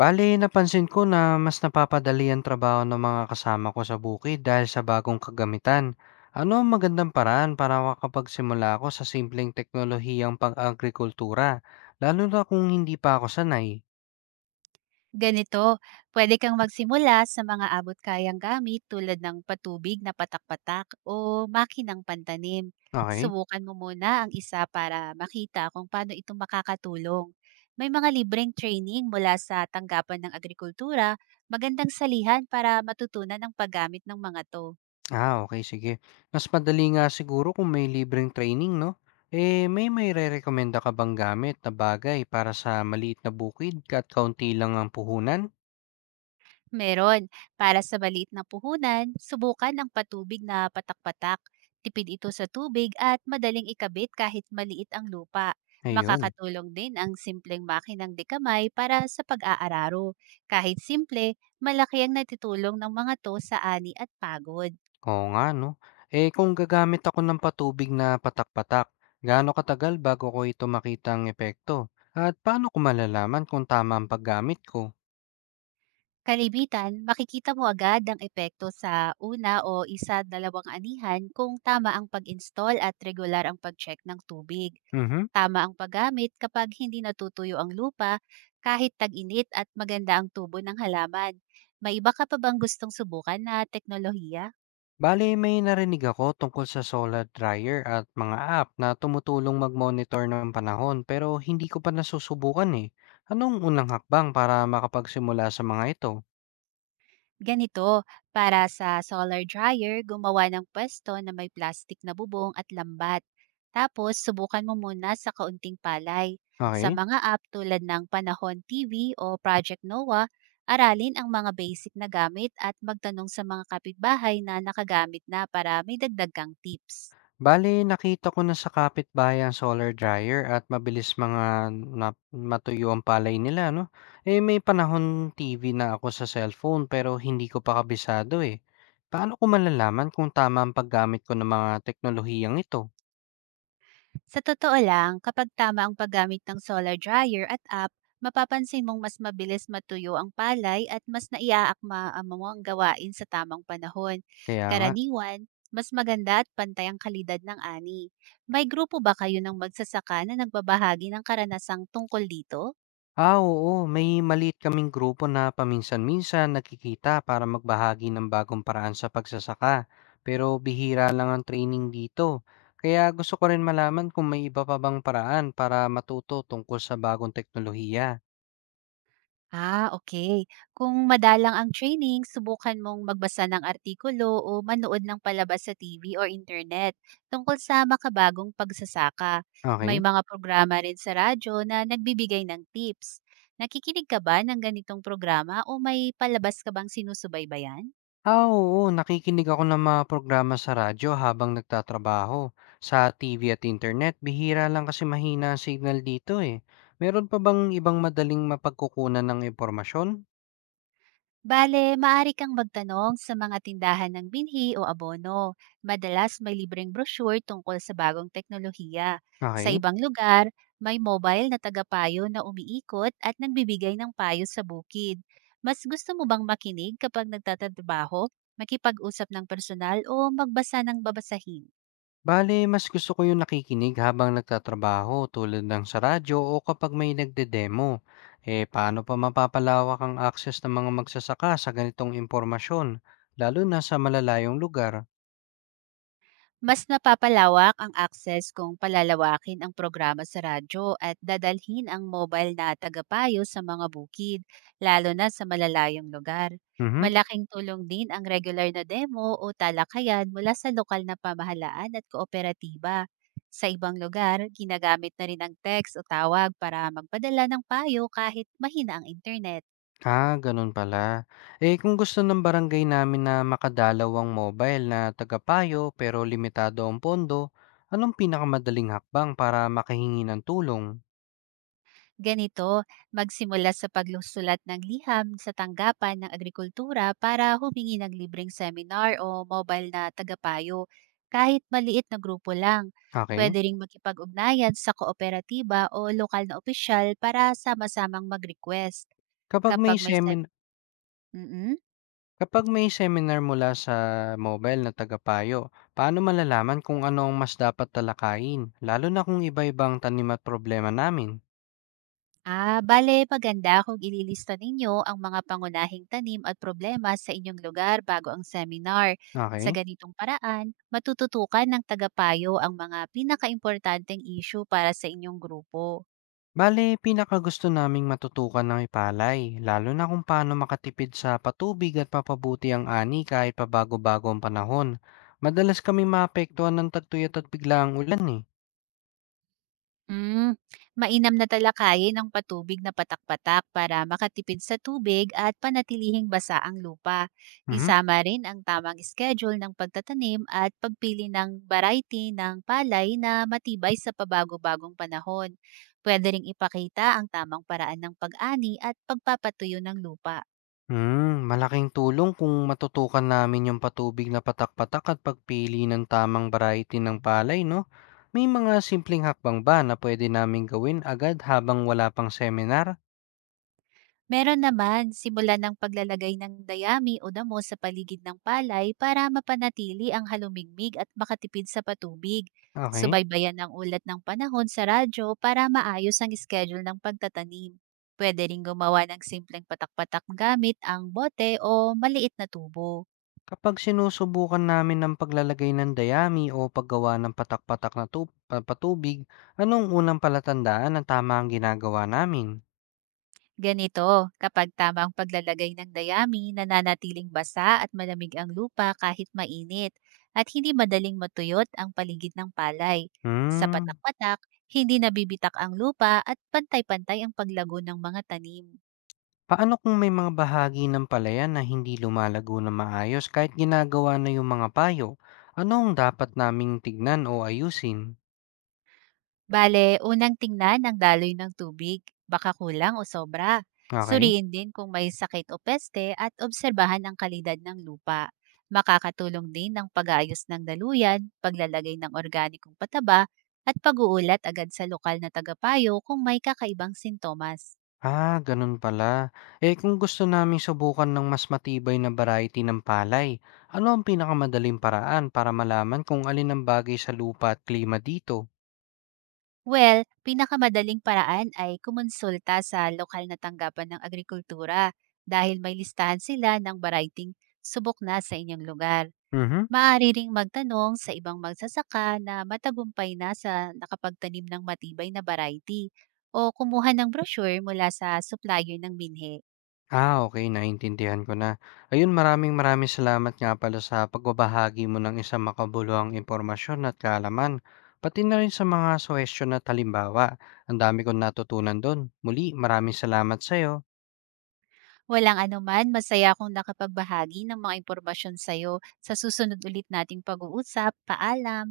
Bale, napansin ko na mas napapadali ang trabaho ng mga kasama ko sa bukid dahil sa bagong kagamitan. Ano ang magandang paraan para makapagsimula ako sa simpleng teknolohiyang pang-agrikultura, lalo na kung hindi pa ako sanay? Ganito, pwede kang magsimula sa mga abot-kayang gamit tulad ng patubig na patak-patak o makinang pantanim. Okay? Subukan mo muna ang isa para makita kung paano ito makakatulong. May mga libreng training mula sa tanggapan ng agrikultura, magandang salihan para matutunan ang paggamit ng mga to. Ah, okay, sige. Mas madali nga siguro kung may libreng training, no? Eh, may re-recommenda ka bang gamit na bagay para sa maliit na bukid at kaunti lang ang puhunan? Meron. Para sa maliit na puhunan, subukan ang patubig na patak-patak. Tipid ito sa tubig at madaling ikabit kahit maliit ang lupa. Ayun. Makakatulong din ang simpleng makinang dekamay para sa pag-aararo. Kahit simple, malaki ang natitulong ng mga to sa ani at pagod. Oo nga 'no. Eh, kung gagamit ako ng patubig na patak-patak, gaano katagal bago ko ito makitang epekto? At paano ko malalaman kung tama ang paggamit ko? Kalibitan, makikita mo agad ang epekto sa una o isa-dalawang anihan kung tama ang pag-install at regular ang pag-check ng tubig. Mhm. Tama ang paggamit kapag hindi natutuyo ang lupa kahit tag-init at maganda ang tubo ng halaman. May iba ka pa bang gustong subukan na teknolohiya? Bale, may narinig ako tungkol sa solar dryer at mga app na tumutulong mag-monitor ng panahon pero hindi ko pa nasusubukan eh. Anong unang hakbang para makapagsimula sa mga ito? Ganito, para sa solar dryer, gumawa ng pwesto na may plastic na bubong at lambat. Tapos, subukan mo muna sa kaunting palay. Sa Okey. mga app tulad ng Panahon TV o Project NOAA, aralin ang mga basic na gamit at magtanong sa mga kapitbahay na nakagamit na para may dagdag kang tips. Bale, nakita ko na sa kapitbahay ang solar dryer at mabilis mga nap matuyo ang palay nila, no? Eh, may panahon TV na ako sa cellphone pero hindi ko pa kabisado eh. Paano ko malalaman kung tama ang paggamit ko ng mga teknolohiyang ito? Sa totoo lang, kapag tama ang paggamit ng solar dryer at app, mapapansin mong mas mabilis matuyo ang palay at mas naiaakma ang mga gawain sa tamang panahon. Kaya nga. Karaniwan, mas maganda at pantay ang kalidad ng ani. May grupo ba kayo ng magsasaka na nagbabahagi ng karanasang tungkol dito? Ah, oo. May maliit kaming grupo na paminsan-minsan nakikita para magbahagi ng bagong paraan sa pagsasaka. Pero bihira lang ang training dito. Kaya gusto ko rin malaman kung may iba pa bang paraan para matuto tungkol sa bagong teknolohiya. Ah, okay. Kung madalang ang training, subukan mong magbasa ng artikulo o manood ng palabas sa TV or internet tungkol sa makabagong pagsasaka. May Okay? mga programa rin sa radyo na nagbibigay ng tips. Nakikinig ka ba ng ganitong programa o may palabas ka bang sinusubaybayan? Ah, oo. Nakikinig ako ng mga programa sa radyo habang nagtatrabaho. Sa TV at internet, bihira lang kasi mahina ang signal dito eh. Meron pa bang ibang madaling mapagkukunan ng impormasyon? Bale, maaari kang magtanong sa mga tindahan ng binhi o abono. Madalas may libreng brochure tungkol sa bagong teknolohiya. Sa Okay? ibang lugar, may mobile na tagapayo na umiikot at nagbibigay ng payo sa bukid. Mas gusto mo bang makinig kapag nagtatrabaho, makipag-usap ng personal o magbasa ng babasahin? Bale, mas gusto ko yung nakikinig habang nagtatrabaho tulad ng sa radyo o kapag may nagde-demo. Eh, paano pa mapapalawak ang access ng mga magsasaka sa ganitong impormasyon, lalo na sa malalayong lugar? Mas napapalawak ang access kung palalawakin ang programa sa radyo at dadalhin ang mobile na tagapayo sa mga bukid, lalo na sa malalayong lugar. Mhm. Malaking tulong din ang regular na demo o talakayan mula sa lokal na pamahalaan at kooperatiba. Sa ibang lugar, ginagamit na rin ang text o tawag para magpadala ng payo kahit mahina ang internet. Ah, ganun pala. Eh, kung gusto ng barangay namin na makadalaw ang mobile na tagapayo pero limitado ang pondo, anong pinakamadaling hakbang para makahingi ng tulong? Ganito, magsimula sa paglusulat ng liham sa tanggapan ng agrikultura para humingi ng libreng seminar o mobile na tagapayo, kahit maliit na grupo lang. Okay? Pwede ring makipag-ugnayan sa kooperatiba o lokal na opisyal para sama-samang mag-request. Kapag may Kapag may, sep- seminar. Mm, mm. Kapag may seminar mula sa mobile na tagapayo, paano malalaman kung ano ang mas dapat talakayin, lalo na kung iba-ibang tanim at problema namin? Ah, bale maganda kung ililista ninyo ang mga pangunahing tanim at problema sa inyong lugar bago ang seminar. Sa Okay? ganitong paraan, matututukan ng tagapayo ang mga pinakaimportanteng issue para sa inyong grupo. Bale, pinakagusto naming matutukan ng ipalay, lalo na kung paano makatipid sa patubig at mapabuti ang ani kahit pabago-bago ang panahon. Madalas kami maapektuhan ng tagtuyot at biglaang ulan eh. Mm, Mainam na talakayin ang patubig na patak-patak para makatipid sa tubig at panatilihing basa ang lupa. Mhm. Isama rin ang tamang schedule ng pagtatanim at pagpili ng variety ng palay na matibay sa pabago-bagong panahon. Pwede ring ipakita ang tamang paraan ng pag-ani at pagpapatuyo ng lupa. Hmm, malaking tulong kung matutukan namin yung patubig na patak-patak at pagpili ng tamang variety ng palay, no? May mga simpleng hakbang ba na pwede namin gawin agad habang wala pang seminar? Meron naman, simulan ng paglalagay ng dayami o damo sa paligid ng palay para mapanatili ang halumigmig at makatipid sa patubig. Okay. Subaybayan ang ulat ng panahon sa radyo para maayos ang schedule ng pagtatanim. Pwede rin gumawa ng simpleng patak-patak gamit ang bote o maliit na tubo. Kapag sinusubukan namin ng paglalagay ng dayami o paggawa ng patak-patak na patubig, anong unang palatandaan na tama ang ginagawa namin? Ganito, kapag tamang paglalagay ng dayami, nananatiling basa at malamig ang lupa kahit mainit, at hindi madaling matuyot ang paligid ng palay. Sa Hmm. patak-patak, hindi nabibitak ang lupa at pantay-pantay ang paglago ng mga tanim. Paano kung may mga bahagi ng palayan na hindi lumalago na maayos kahit ginagawa na yung mga payo? Ano ang dapat naming tignan o ayusin? Bale, unang tingnan ang daloy ng tubig, baka kulang o sobra. Okay? Suriin din kung may sakit o peste at obserbahan ang kalidad ng lupa. Makakatulong din ang pag-aayos ng daluyan, paglalagay ng organikong pataba, at pag-uulat agad sa lokal na tagapayo kung may kakaibang sintomas. Ah, ganun pala. Eh kung gusto naming subukan ng mas matibay na variety ng palay, ano ang pinakamadaling paraan para malaman kung alin ang bagay sa lupa at klima dito? Well, pinakamadaling paraan ay kumonsulta sa lokal na tanggapan ng agrikultura dahil may listahan sila ng variety subok na sa inyong lugar. Mhm. Maaari ring magtanong sa ibang magsasaka na matagumpay na sa nakapagtanim ng matibay na variety o kumuha ng brochure mula sa supplier ng binhe. Ah, okey, naintindihan ko na. Ayun, maraming-maraming salamat nga pala sa pagbabahagi mo ng isang makabuluhang impormasyon at kaalaman, pati na rin sa mga suhestiyon at halimbawa. Ang dami kong natutunan dun. Muli, maraming salamat sa'yo. Walang anuman, masaya akong nakapagbahagi ng mga impormasyon sa'yo sa susunod ulit nating pag-uusap. Paalam!